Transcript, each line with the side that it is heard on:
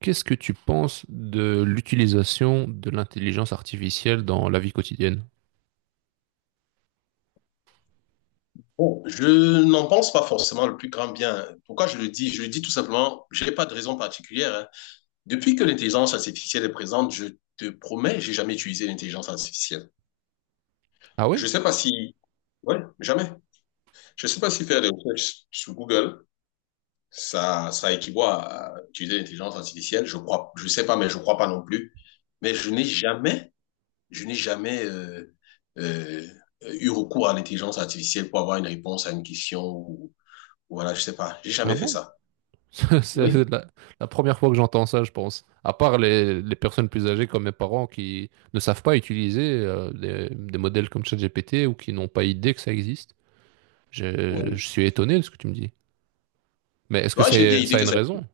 right: Qu'est-ce que tu penses de l'utilisation de l'intelligence artificielle dans la vie quotidienne?
left: Bon, je n'en pense pas forcément le plus grand bien. Pourquoi je le dis? Je le dis tout simplement, je n'ai pas de raison particulière, hein. Depuis que l'intelligence artificielle est présente, je te promets, j'ai jamais utilisé l'intelligence artificielle.
right: Ah
left: Je
right: ouais?
left: sais pas si, ouais, jamais. Je sais pas si faire des recherches sur Google, ça équivaut à utiliser l'intelligence artificielle. Je crois, je sais pas, mais je crois pas non plus. Mais je n'ai jamais euh, eu recours à l'intelligence artificielle pour avoir une réponse à une question ou voilà, je sais pas. J'ai
right: Ah
left: jamais fait
right: bon?
left: ça. Oui,
right: C'est la première fois que j'entends ça, je pense. À part les personnes plus âgées comme mes parents qui ne savent pas utiliser des modèles comme ChatGPT ou qui n'ont pas idée que ça existe.
left: oui.
right: Je suis étonné de ce que tu me dis. Mais est-ce que
left: Ouais, j'ai bien idée
right: ça a
left: que
right: une
left: ça.
right: raison?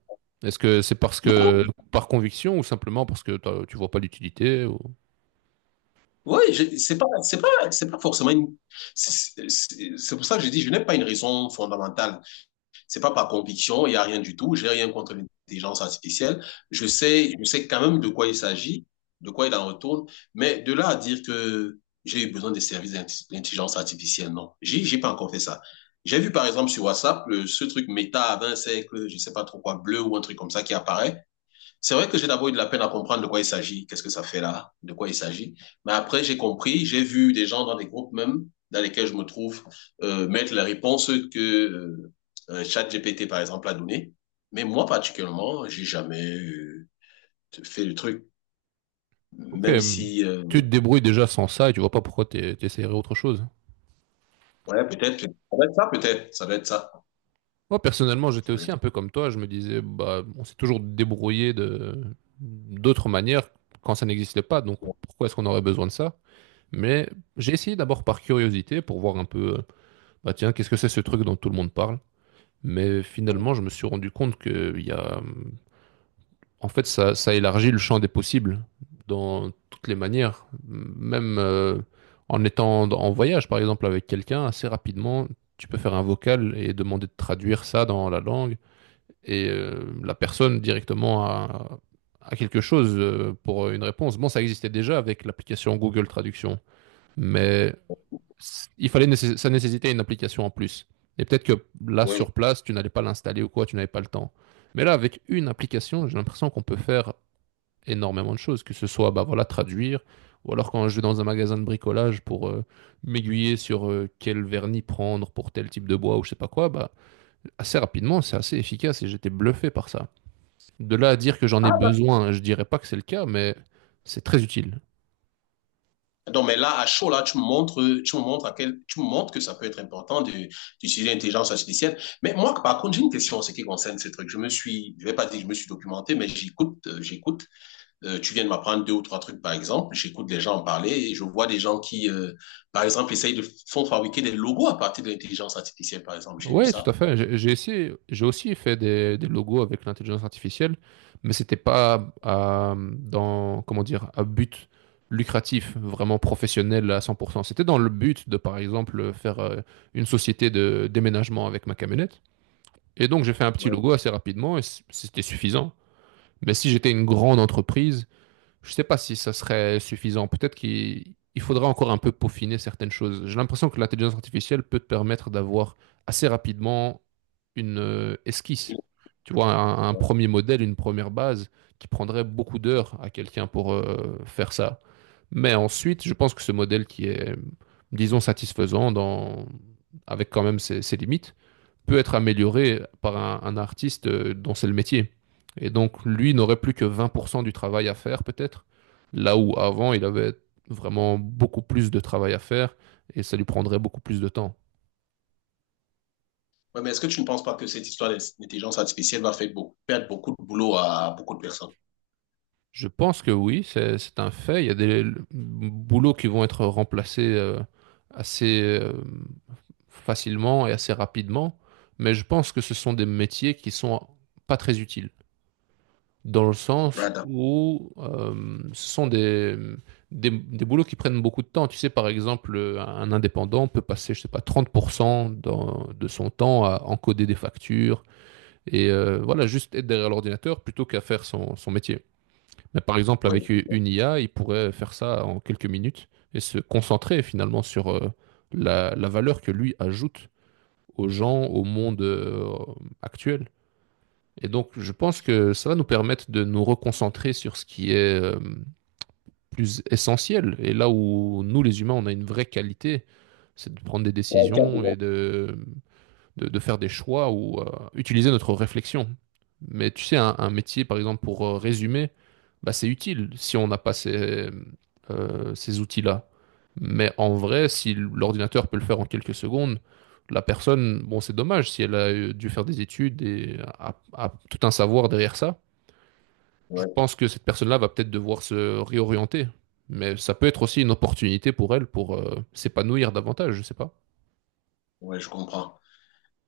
right: Est-ce que c'est parce
left: Non, non,
right: que par conviction ou simplement parce que tu vois pas l'utilité ou...
left: oui, c'est pas forcément une. C'est pour ça que je dis, je n'ai pas une raison fondamentale. C'est pas par conviction, il n'y a rien du tout. J'ai rien contre l'intelligence artificielle. Je sais quand même de quoi il s'agit, de quoi il en retourne. Mais de là à dire que j'ai eu besoin des services d'intelligence artificielle, non. J'ai pas encore fait ça. J'ai vu par exemple sur WhatsApp ce truc méta à 20 siècles, je sais pas trop quoi, bleu ou un truc comme ça qui apparaît. C'est vrai que j'ai d'abord eu de la peine à comprendre de quoi il s'agit, qu'est-ce que ça fait là, de quoi il s'agit. Mais après, j'ai compris, j'ai vu des gens dans des groupes même dans lesquels je me trouve mettre les réponses que euh, ChatGPT, par exemple, a données. Mais moi, particulièrement, j'ai jamais fait le truc,
right: Ok,
left: même si...
right: tu te débrouilles déjà sans ça et tu vois pas pourquoi t'essaierais autre chose.
left: ouais, peut-être, ça doit être ça, peut-être, ça doit être ça.
right: Moi, personnellement, j'étais
left: Ça doit
right: aussi
left: être-
right: un peu comme toi. Je me disais, bah, on s'est toujours débrouillé de d'autres manières quand ça n'existait pas. Donc,
left: Ouais.
right: pourquoi est-ce qu'on aurait besoin de ça? Mais j'ai essayé d'abord par curiosité pour voir un peu, bah tiens, qu'est-ce que c'est ce truc dont tout le monde parle? Mais finalement, je me suis rendu compte qu'il y a en fait, ça élargit le champ des possibles dans toutes les manières. Même en étant en voyage, par exemple, avec quelqu'un, assez rapidement, tu peux faire un vocal et demander de traduire ça dans la langue. Et la personne directement a quelque chose pour une réponse. Bon, ça existait déjà avec l'application Google Traduction, mais il fallait ça nécessitait une application en plus. Et peut-être que là,
left: Ouais.
right: sur place, tu n'allais pas l'installer ou quoi, tu n'avais pas le temps. Mais là, avec une application, j'ai l'impression qu'on peut faire énormément de choses, que ce soit bah, voilà, traduire, ou alors quand je vais dans un magasin de bricolage pour m'aiguiller sur quel vernis prendre pour tel type de bois ou je sais pas quoi, bah, assez rapidement, c'est assez efficace et j'étais bluffé par ça. De là à dire que j'en
left: Ah,
right: ai
left: bah,
right: besoin, je dirais pas que c'est le cas, mais c'est très utile.
left: donc, mais là, à chaud, là, tu me montres que ça peut être important d'utiliser l'intelligence artificielle. Mais moi, par contre, j'ai une question en ce qui concerne ces trucs. Je me suis, je vais pas dire que je me suis documenté, mais j'écoute, j'écoute. Tu viens de m'apprendre deux ou trois trucs, par exemple. J'écoute les gens en parler et je vois des gens qui, par exemple, essayent de font fabriquer des logos à partir de l'intelligence artificielle, par exemple. J'ai vu
right: Ouais, tout à
left: ça.
right: fait. J'ai essayé, j'ai aussi fait des logos avec l'intelligence artificielle, mais c'était pas dans, comment dire, à but lucratif, vraiment professionnel à 100%. C'était dans le but de, par exemple, faire une société de déménagement avec ma camionnette. Et donc, j'ai fait un petit logo assez rapidement et c'était suffisant. Mais si j'étais une grande entreprise, je sais pas si ça serait suffisant. Peut-être qu'il il faudra encore un peu peaufiner certaines choses. J'ai l'impression que l'intelligence artificielle peut te permettre d'avoir assez rapidement une esquisse. Tu vois, un
left: Ouais.
right: premier modèle, une première base qui prendrait beaucoup d'heures à quelqu'un pour faire ça. Mais ensuite, je pense que ce modèle disons, satisfaisant dans... avec quand même ses limites, peut être amélioré par un artiste dont c'est le métier. Et donc, lui n'aurait plus que 20% du travail à faire, peut-être, là où avant, il avait vraiment beaucoup plus de travail à faire et ça lui prendrait beaucoup plus de temps.
left: Ouais, mais est-ce que tu ne penses pas que cette histoire d'intelligence artificielle va faire beaucoup, perdre beaucoup de boulot à beaucoup de personnes?
right: Je pense que oui, c'est un fait. Il y a des boulots qui vont être remplacés assez facilement et assez rapidement, mais je pense que ce sont des métiers qui sont pas très utiles, dans le sens
left: Ouais, d'accord.
right: où ce sont des boulots qui prennent beaucoup de temps. Tu sais, par exemple, un indépendant peut passer, je sais pas, 30% de son temps à encoder des factures et voilà, juste être derrière l'ordinateur plutôt qu'à faire son métier. Mais par exemple,
left: Ouais,
right: avec
left: c'est ça.
right: une IA, il pourrait faire ça en quelques minutes et se concentrer finalement sur la valeur que lui ajoute aux gens, au monde actuel. Et donc, je pense que ça va nous permettre de nous reconcentrer sur ce qui est plus essentiel. Et là où nous, les humains, on a une vraie qualité, c'est de prendre des
left: Ouais, tu as
right: décisions et
left: raison.
right: de de faire des choix ou utiliser notre réflexion. Mais tu sais, un métier, par exemple, pour résumer, bah, c'est utile si on n'a pas ces outils-là. Mais en vrai, si l'ordinateur peut le faire en quelques secondes, la personne, bon, c'est dommage si elle a dû faire des études et a tout un savoir derrière ça. Je
left: Ouais,
right: pense que cette personne-là va peut-être devoir se réorienter. Mais ça peut être aussi une opportunité pour elle pour s'épanouir davantage, je sais pas.
left: ouais, je comprends.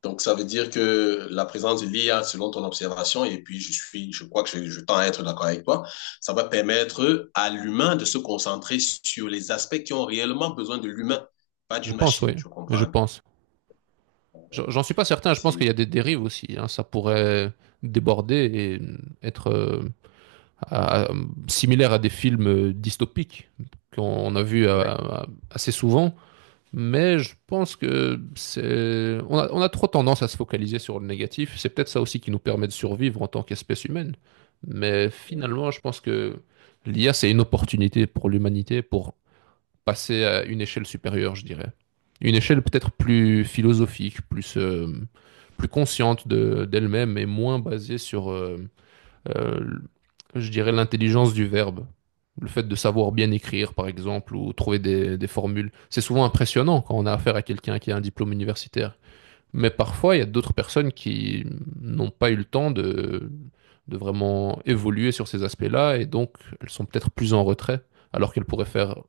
left: Donc, ça veut dire que la présence de l'IA, selon ton observation, et puis je crois que je tends à être d'accord avec toi, ça va permettre à l'humain de se concentrer sur les aspects qui ont réellement besoin de l'humain, pas
right: Je
left: d'une
right: pense,
left: machine,
right: oui.
left: je comprends
right: Je
left: un peu.
right: pense. J'en suis pas certain, je pense
left: C'est,
right: qu'il y a des dérives aussi, hein. Ça pourrait déborder et être à- à- similaire à des films dystopiques qu'on a vus
left: ouais,
right: assez souvent. Mais je pense que c'est... on a trop tendance à se focaliser sur le négatif. C'est peut-être ça aussi qui nous permet de survivre en tant qu'espèce humaine. Mais
left: ouais,
right: finalement, je pense que l'IA, c'est une opportunité pour l'humanité pour passer à une échelle supérieure, je dirais. Une échelle peut-être plus philosophique, plus, plus consciente d'elle-même et moins basée sur, euh, je dirais, l'intelligence du verbe. Le fait de savoir bien écrire, par exemple, ou trouver des formules. C'est souvent impressionnant quand on a affaire à quelqu'un qui a un diplôme universitaire, mais parfois, il y a d'autres personnes qui n'ont pas eu le temps de vraiment évoluer sur ces aspects-là, et donc elles sont peut-être plus en retrait, alors qu'elles pourraient faire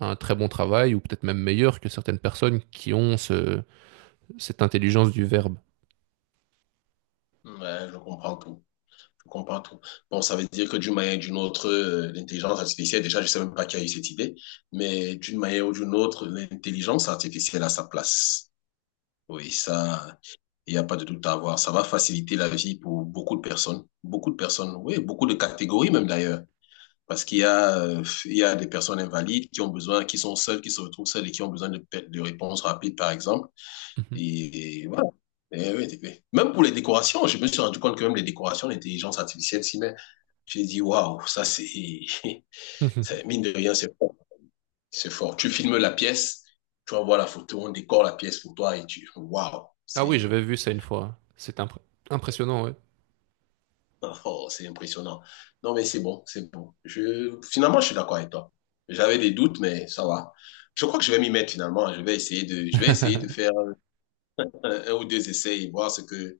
right: un très bon travail, ou peut-être même meilleur que certaines personnes qui ont cette intelligence du verbe.
left: ouais, je comprends tout. Je comprends tout. Bon, ça veut dire que d'une manière ou d'une autre, l'intelligence artificielle, déjà, je ne sais même pas qui a eu cette idée, mais d'une manière ou d'une autre, l'intelligence artificielle a sa place. Oui, ça, il n'y a pas de doute à avoir. Ça va faciliter la vie pour beaucoup de personnes, oui, beaucoup de catégories même d'ailleurs. Parce qu'il y a des personnes invalides qui ont besoin, qui sont seules, qui se retrouvent seules et qui ont besoin de réponses rapides, par exemple.
right: Mhm.
left: Et voilà. Et oui, et oui. Même pour les décorations, je me suis rendu compte que même les décorations, l'intelligence artificielle s'y met. J'ai dit, waouh, ça c'est,
right: Mhm.
left: mine de rien, c'est fort. C'est fort. Tu filmes la pièce, tu envoies la photo, on décore la pièce pour toi et tu, waouh,
right: Ah oui,
left: c'est,
right: j'avais vu ça une fois. C'est impressionnant, ouais.
left: oh, c'est impressionnant. Non, mais c'est bon, c'est bon. Finalement, je suis d'accord avec toi. J'avais des doutes, mais ça va. Je crois que je vais m'y mettre finalement. Je vais essayer de faire un ou deux essais et voir ce que,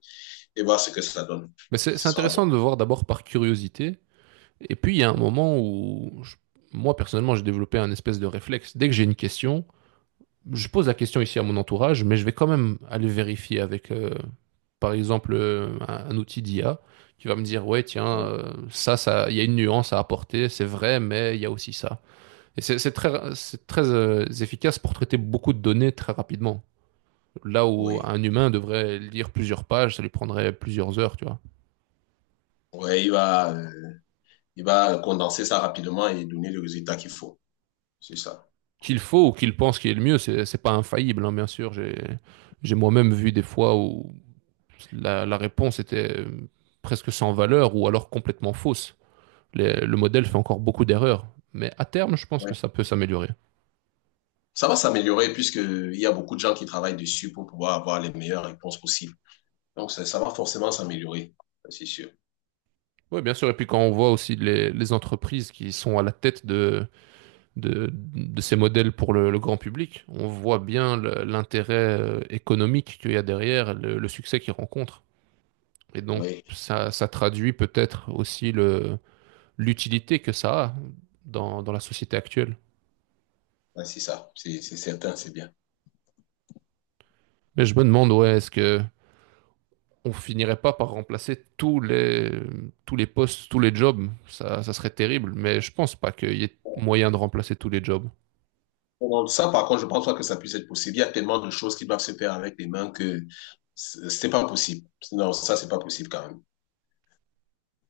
left: et voir ce que ça donne.
right: Mais c'est
left: Ce sera
right: intéressant
left: bon.
right: de voir d'abord par curiosité, et puis il y a un moment où, moi personnellement, j'ai développé un espèce de réflexe. Dès que j'ai une question, je pose la question ici à mon entourage, mais je vais quand même aller vérifier avec, par exemple, un outil d'IA qui va me dire, ouais, tiens, ça, il y a une nuance à apporter, c'est vrai, mais il y a aussi ça. Et c'est très efficace pour traiter beaucoup de données très rapidement. Là où
left: Oui.
right: un humain devrait lire plusieurs pages, ça lui prendrait plusieurs heures, tu vois.
left: Ouais, il va condenser ça rapidement et donner le résultat qu'il faut. C'est ça.
right: Qu'il faut ou qu'il pense qu'il est le mieux, c'est pas infaillible, hein, bien sûr. J'ai moi-même vu des fois où la réponse était presque sans valeur ou alors complètement fausse. Le modèle fait encore beaucoup d'erreurs, mais à terme, je pense que
left: Ouais.
right: ça peut s'améliorer.
left: Ça va s'améliorer puisqu'il y a beaucoup de gens qui travaillent dessus pour pouvoir avoir les meilleures réponses possibles. Donc, ça va forcément s'améliorer, ça, c'est sûr.
right: Oui, bien sûr. Et puis quand on voit aussi les entreprises qui sont à la tête de ces modèles pour le grand public, on voit bien l'intérêt économique qu'il y a derrière, le succès qu'ils rencontrent. Et donc,
left: Oui,
right: ça traduit peut-être aussi l'utilité que ça a dans la société actuelle.
left: ouais, c'est ça, c'est certain, c'est bien.
right: Mais je me demande, ouais, est-ce que on finirait pas par remplacer tous les postes, tous les jobs. Ça serait terrible, mais je pense pas qu'il y ait moyen de remplacer tous les jobs.
left: Bon, ça, par contre, je pense pas que ça puisse être possible. Il y a tellement de choses qui doivent se faire avec les mains que c'est pas possible. Non, ça, c'est pas possible quand même.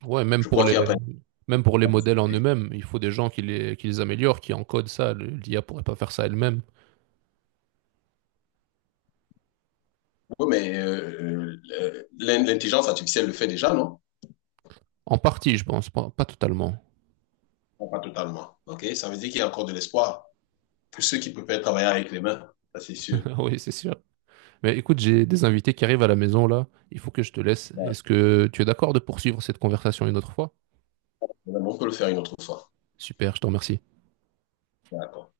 right: Ouais,
left: Je crois qu'il n'y a pas...
right: même pour les modèles en
left: une
right: eux-mêmes, il faut des gens qui les améliorent, qui encodent ça. L'IA pourrait pas faire ça elle-même.
left: Oui, mais l'intelligence artificielle le fait déjà, non?
right: En partie, je pense, pas totalement.
left: Non, pas totalement. OK? Ça veut dire qu'il y a encore de l'espoir pour ceux qui préfèrent travailler avec les mains. Ça, c'est sûr.
right: Oui, c'est sûr. Mais écoute, j'ai des invités qui arrivent à la maison là. Il faut que je te laisse.
left: Ouais.
right: Est-ce que tu es d'accord de poursuivre cette conversation une autre fois?
left: On peut le faire une autre fois.
right: Super, je t'en remercie.
left: D'accord.